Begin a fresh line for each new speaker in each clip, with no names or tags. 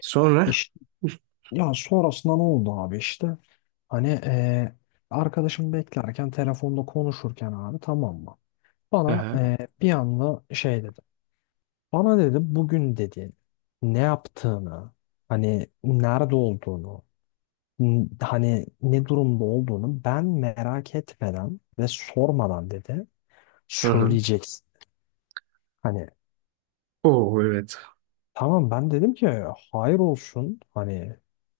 Sonra?
İşte, ya sonrasında ne oldu abi işte hani arkadaşım beklerken telefonda konuşurken abi tamam mı? Bana
Aha.
bir anda şey dedi. Bana dedi bugün dedi ne yaptığını hani nerede olduğunu hani ne durumda olduğunu ben merak etmeden ve sormadan dedi
Hı hı. Hı.
söyleyeceksin. Hani
Oo evet.
tamam, ben dedim ki hayır olsun hani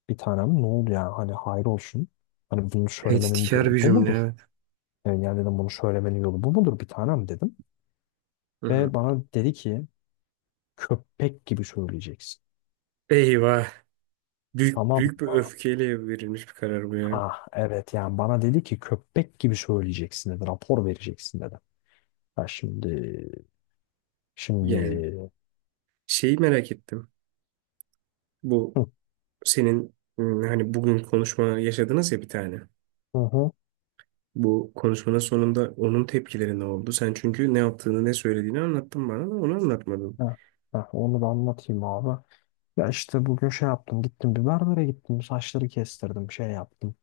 bir tanem ne oldu ya hani hayır olsun. Hani bunu söylemenin
Tehditkar
yolu
bir
bu
cümle.
mudur?
Evet.
Yani, yani dedim bunu söylemenin yolu bu mudur bir tanem dedim.
Hı hı.
Ve bana dedi ki köpek gibi söyleyeceksin.
Eyvah. Büyük,
Tamam
büyük bir
mı?
öfkeyle verilmiş bir karar bu ya.
Ha evet, yani bana dedi ki köpek gibi söyleyeceksin dedi, rapor vereceksin dedi. Ha şimdi, şimdi
Yani şeyi merak ettim. Bu
hı
senin hani bugün konuşma yaşadınız ya bir tane.
hı hı.
Bu konuşmanın sonunda onun tepkileri ne oldu? Sen çünkü ne yaptığını ne söylediğini anlattın bana da onu anlatmadın.
Ha, ha, onu da anlatayım abi. Ya işte bugün şey yaptım, gittim bir berbere gittim, saçları kestirdim, şey yaptım.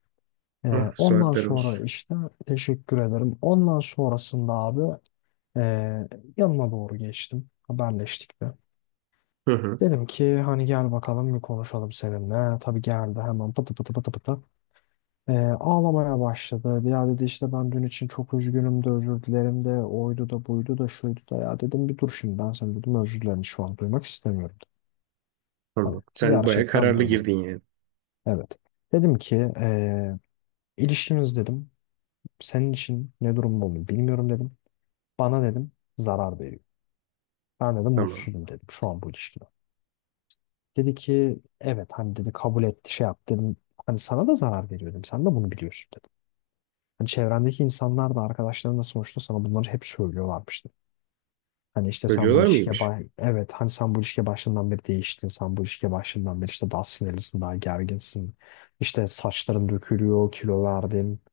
Ee,
Ah,
Ondan
saatler
sonra
olsun.
işte teşekkür ederim. Ondan sonrasında abi ee, yanına doğru geçtim. Haberleştik de.
Hı hı.
Dedim ki hani gel bakalım bir konuşalım seninle. Tabii geldi hemen pıtı pıtı pıtı pıtı. Ağlamaya başladı. Ya dedi işte ben dün için çok üzgünüm de özür dilerim de oydu da buydu da şuydu da, ya dedim bir dur şimdi, ben sana dedim özür dilerim şu an duymak istemiyorum. Hani
Tamam. Sen baya
gerçekten
kararlı
böyle.
girdin yani.
Evet. Dedim ki ilişkimiz dedim senin için ne durumda olduğunu bilmiyorum dedim. Bana dedim zarar veriyor. Ben dedim
Tamam.
mutsuzum dedim şu an bu ilişkiden. Dedi ki evet hani dedi, kabul etti, şey yaptı dedim. Hani sana da zarar veriyor dedim. Sen de bunu biliyorsun dedim. Hani çevrendeki insanlar da arkadaşların da sonuçta sana bunları hep söylüyorlarmıştı. Hani işte sen bu
Ölüyorlar
ilişkiye
mıymış?
evet hani sen bu ilişkiye başından beri değiştin. Sen bu ilişkiye başından beri işte daha sinirlisin, daha gerginsin. İşte saçların dökülüyor, kilo verdin.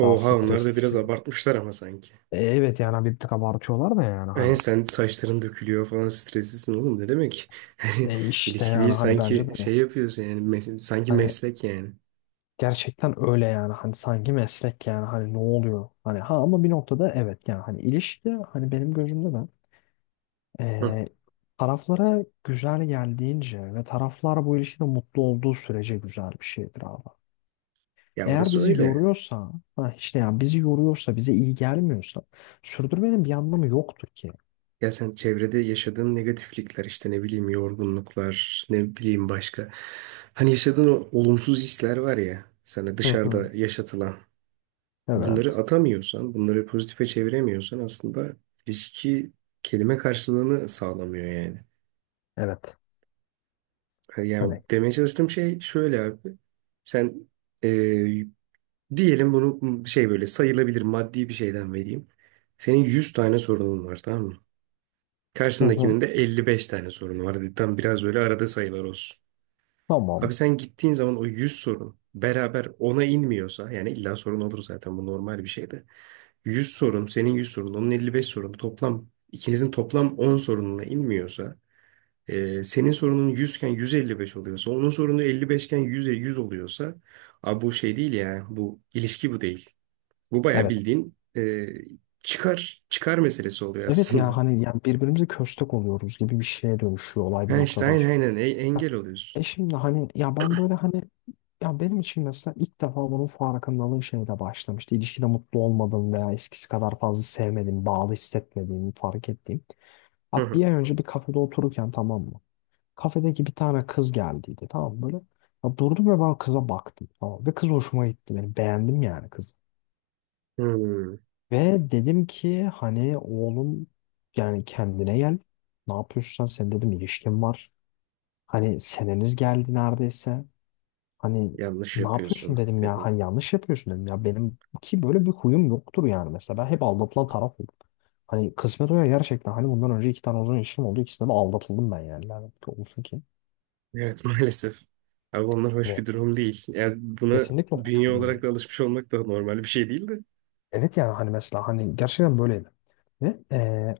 Daha
onlar da biraz
streslisin.
abartmışlar ama sanki.
E, evet yani bir tık abartıyorlar da yani
Yani
hani.
sen saçların dökülüyor falan streslisin oğlum ne demek?
E işte
İlişki değil
yani hani bence de.
sanki şey yapıyorsun yani sanki
Hani
meslek yani.
gerçekten öyle yani, hani sanki meslek yani, hani ne oluyor hani ha, ama bir noktada evet yani hani ilişki hani benim gözümde de
Hı.
eee, taraflara güzel geldiğince ve taraflar bu ilişkide mutlu olduğu sürece güzel bir şeydir abi.
Ya
Eğer
orası
bizi
öyle.
yoruyorsa ha işte yani bizi yoruyorsa bize iyi gelmiyorsa sürdürmenin bir anlamı yoktur ki.
Ya sen çevrede yaşadığın negatiflikler işte ne bileyim yorgunluklar ne bileyim başka. Hani yaşadığın o olumsuz hisler var ya sana
Hı hı.
dışarıda yaşatılan. Bunları
Evet.
atamıyorsan bunları pozitife çeviremiyorsan aslında ilişki kelime karşılığını sağlamıyor yani.
Evet.
E, yani
Hani,
demeye çalıştığım şey şöyle abi. Sen e, diyelim bunu şey böyle sayılabilir maddi bir şeyden vereyim. Senin 100 tane sorunun var tamam mı?
hı hı.
Karşındakinin de 55 tane sorunu var. Hadi tam biraz böyle arada sayılar olsun.
Tamam.
Abi sen gittiğin zaman o 100 sorun beraber ona inmiyorsa yani illa sorun olur zaten bu normal bir şey de. 100 sorun senin 100 sorun onun 55 sorunu toplam ikinizin toplam 10 sorununa inmiyorsa senin sorunun 100 iken 155 oluyorsa, onun sorunu 55 iken 100'e 100 oluyorsa, abi bu şey değil ya, bu ilişki bu değil. Bu bayağı
Evet,
bildiğin çıkar, çıkar meselesi oluyor
evet, ya
aslında.
hani yani birbirimize köstek oluyoruz gibi bir şeye dönüşüyor olay bir
Ha işte
noktadan
aynen
sonra.
aynen
Ha,
engel
e
oluyorsun.
şimdi hani ya ben böyle hani, ya benim için mesela ilk defa bunun farkındalığı şeyde başlamıştı. İlişkide mutlu olmadığım veya eskisi kadar fazla sevmediğim, bağlı hissetmediğimi fark ettiğim.
Hı
Abi
hı.
bir ay önce bir kafede otururken tamam mı? Kafedeki bir tane kız geldiydi tamam mı, böyle. Ya durdum ve ben kıza baktım, tamam mı? Ve kız hoşuma gitti benim. Beğendim yani kızı.
Hmm,
Ve dedim ki hani oğlum, yani kendine gel. Ne yapıyorsun sen? Senin dedim ilişkin var. Hani seneniz geldi neredeyse. Hani
yanlış
ne yapıyorsun
yapıyorsun
dedim ya.
dedin.
Hani yanlış yapıyorsun dedim ya. Benim ki böyle bir huyum yoktur yani. Mesela ben hep aldatılan taraf oldum. Hani kısmet o ya gerçekten. Hani bundan önce iki tane uzun ilişkim oldu. İkisinde de aldatıldım ben yani. Lanet olsun ki.
Evet maalesef. Abi onlar hoş
Hani
bir durum değil. Yani buna
kesinlikle hoş
bünye
bir durum
olarak
değil.
da alışmış olmak da normal bir şey değil de.
Evet yani hani mesela hani gerçekten böyleydi. Ve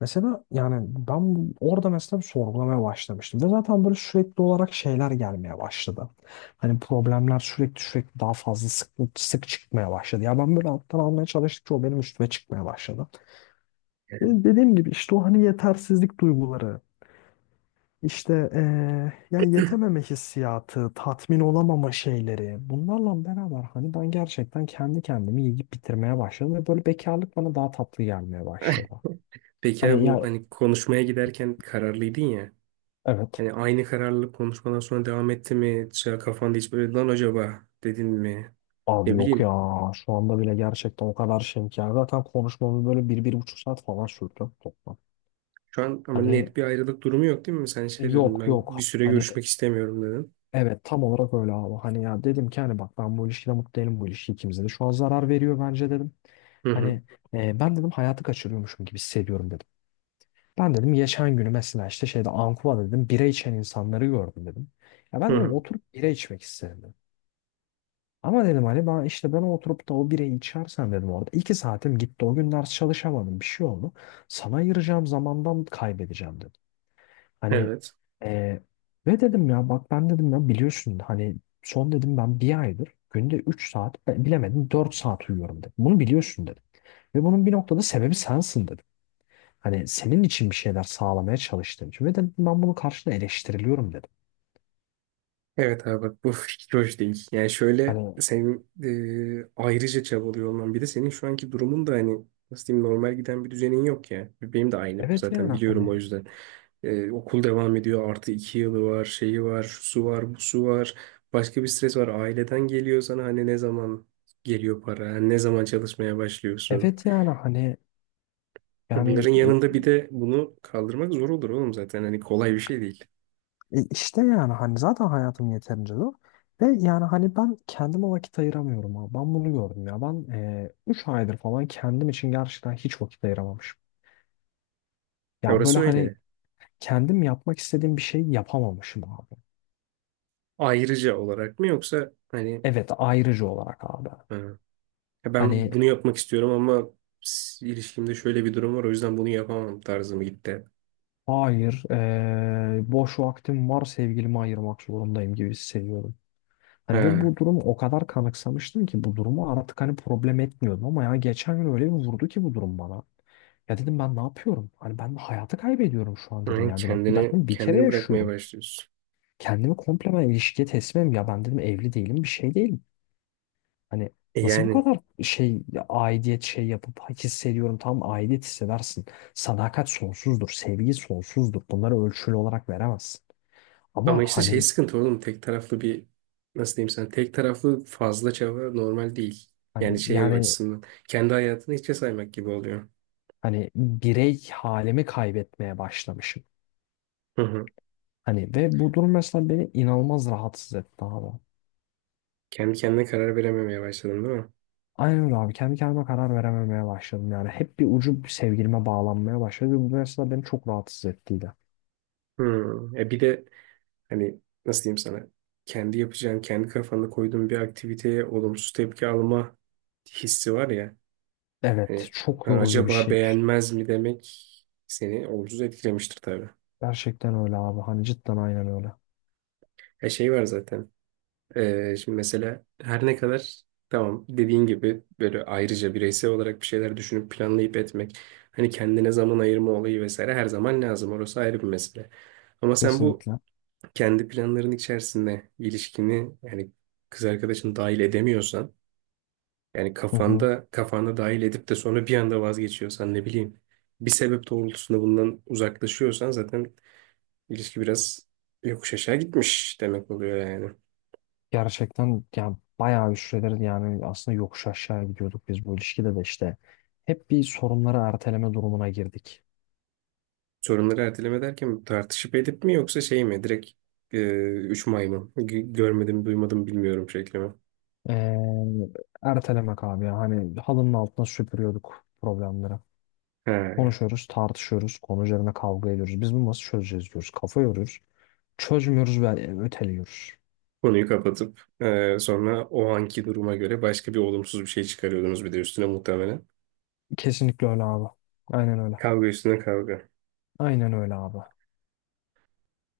mesela yani ben orada mesela bir sorgulamaya başlamıştım. Ve zaten böyle sürekli olarak şeyler gelmeye başladı. Hani problemler sürekli sürekli daha fazla sık, sık çıkmaya başladı. Ya ben böyle alttan almaya çalıştıkça o benim üstüme çıkmaya başladı.
Yani.
Ve dediğim gibi işte o hani yetersizlik duyguları, işte yani yetememe hissiyatı, tatmin olamama şeyleri. Bunlarla beraber hani ben gerçekten kendi kendimi yiyip bitirmeye başladım. Ve böyle bekarlık bana daha tatlı gelmeye başladı.
Peki abi
Hani
bu
ya
hani konuşmaya giderken kararlıydın ya.
evet.
Hani aynı kararlılık konuşmadan sonra devam etti mi? Mesela kafanda hiç böyle lan acaba dedin mi?
Abi
Ne
yok ya,
bileyim.
şu anda bile gerçekten o kadar şeyim ki. Yani zaten konuşmamız böyle bir, bir buçuk saat falan sürdü toplam.
Şu an ama
Hani
net bir ayrılık durumu yok değil mi? Sen şey dedin
yok
ben
yok
bir süre
hani,
görüşmek istemiyorum dedin.
evet tam olarak öyle abi. Hani ya dedim ki hani bak ben bu ilişkide mutlu değilim, bu ilişki ikimize de şu an zarar veriyor bence dedim.
Hı hı.
Hani ben dedim hayatı kaçırıyormuşum gibi hissediyorum dedim. Ben dedim geçen günü mesela işte şeyde Ankuva'da dedim bira içen insanları gördüm dedim. Ya
Hı
ben dedim
hı.
oturup bira içmek istedim. Ama dedim hani ben işte ben oturup da o bireyi içersem dedim orada 2 saatim gitti. O gün ders çalışamadım. Bir şey oldu. Sana ayıracağım zamandan kaybedeceğim dedim. Hani
Evet.
e, ve dedim ya bak ben dedim ya biliyorsun hani son dedim ben bir aydır günde 3 saat bilemedim 4 saat uyuyorum dedim. Bunu biliyorsun dedim. Ve bunun bir noktada sebebi sensin dedim. Hani senin için bir şeyler sağlamaya çalıştığım için. Ve dedim ben bunun karşına eleştiriliyorum dedim.
Evet abi bak bu fikir hoş değil. Yani şöyle
Hani
senin ayrıca çabalıyor olman bir de senin şu anki durumun da hani nasıl diyeyim normal giden bir düzenin yok ya. Benim de aynı
evet
zaten
yani
biliyorum o
hani
yüzden. Okul devam ediyor. Artı 2 yılı var, şeyi var, şusu var, busu var. Başka bir stres var. Aileden geliyor sana hani ne zaman geliyor para, hani ne zaman çalışmaya başlıyorsun.
evet yani hani
Bunların
yani
yanında bir de bunu kaldırmak zor olur oğlum zaten. Hani kolay bir şey değil.
İşte yani hani zaten hayatım yeterince zor. Ve yani hani ben kendime vakit ayıramıyorum abi. Ben bunu gördüm ya. Ben 3 aydır falan kendim için gerçekten hiç vakit ayıramamışım.
Ya
Ya böyle
orası
hani
öyle.
kendim yapmak istediğim bir şey yapamamışım abi.
Ayrıca olarak mı yoksa hani
Evet, ayrıcı olarak abi.
ha, ya
Hani
ben bunu yapmak istiyorum ama ilişkimde şöyle bir durum var o yüzden bunu yapamam tarzı mı gitti?
hayır, boş vaktim var sevgilime ayırmak zorundayım gibi hissediyorum. Hani ve
Ha,
bu durumu o kadar kanıksamıştım ki bu durumu artık hani problem etmiyordum, ama ya geçen gün öyle bir vurdu ki bu durum bana. Ya dedim ben ne yapıyorum? Hani ben hayatı kaybediyorum şu an dedim
yani
ya bir nokta. Ben
kendini
dedim bir kere
kendini bırakmaya
yaşıyorum.
başlıyorsun.
Kendimi komple ben ilişkiye teslimim ya, ben dedim evli değilim, bir şey değilim. Hani
E,
nasıl bu
yani.
kadar şey ya, aidiyet şey yapıp hissediyorum, tam aidiyet hissedersin. Sadakat sonsuzdur, sevgi sonsuzdur. Bunları ölçülü olarak veremezsin. Ama
Ama işte şey
hani
sıkıntı oğlum tek taraflı bir nasıl diyeyim sana tek taraflı fazla çaba normal değil. Yani şey
yani
açısından kendi hayatını hiçe saymak gibi oluyor.
hani birey halimi kaybetmeye başlamışım.
Hı hı.
Hani ve bu durum mesela beni inanılmaz rahatsız etti abi.
Kendi kendine karar verememeye başladım değil mi?
Aynen öyle abi. Kendi kendime karar verememeye başladım yani. Hep bir ucu sevgilime bağlanmaya başladı. Ve bu mesela beni çok rahatsız ettiydi.
Hı. E, bir de hani nasıl diyeyim sana kendi yapacağın kendi kafanda koyduğun bir aktiviteye olumsuz tepki alma hissi var ya
Evet,
hani
çok
ben
yorucu bir
acaba
şey.
beğenmez mi demek seni olumsuz etkilemiştir tabii.
Gerçekten öyle abi. Hani cidden aynen öyle.
E, şey var zaten. Şimdi mesela her ne kadar tamam dediğin gibi böyle ayrıca bireysel olarak bir şeyler düşünüp planlayıp etmek hani kendine zaman ayırma olayı vesaire her zaman lazım orası ayrı bir mesele. Ama sen bu
Kesinlikle.
kendi planların içerisinde ilişkini yani kız arkadaşını dahil edemiyorsan yani
Hı hı.
kafanda dahil edip de sonra bir anda vazgeçiyorsan ne bileyim bir sebep doğrultusunda bundan uzaklaşıyorsan zaten ilişki biraz yokuş aşağı gitmiş demek oluyor yani.
Gerçekten yani bayağı bir süredir yani aslında yokuş aşağı gidiyorduk biz bu ilişkide de işte. Hep bir sorunları erteleme durumuna girdik.
Sorunları erteleme derken tartışıp edip mi yoksa şey mi? Direkt e, üç maymun. Görmedim, duymadım, bilmiyorum şekli.
Ee, Ertelemek abi ya. Hani halının altına süpürüyorduk problemleri.
He.
Konuşuyoruz, tartışıyoruz, konu üzerine kavga ediyoruz. Biz bunu nasıl çözeceğiz diyoruz. Kafa yoruyoruz. Çözmüyoruz ve öteliyoruz.
Konuyu kapatıp sonra o anki duruma göre başka bir olumsuz bir şey çıkarıyordunuz bir de üstüne muhtemelen.
Kesinlikle öyle abi. Aynen öyle.
Kavga üstüne kavga.
Aynen öyle abi.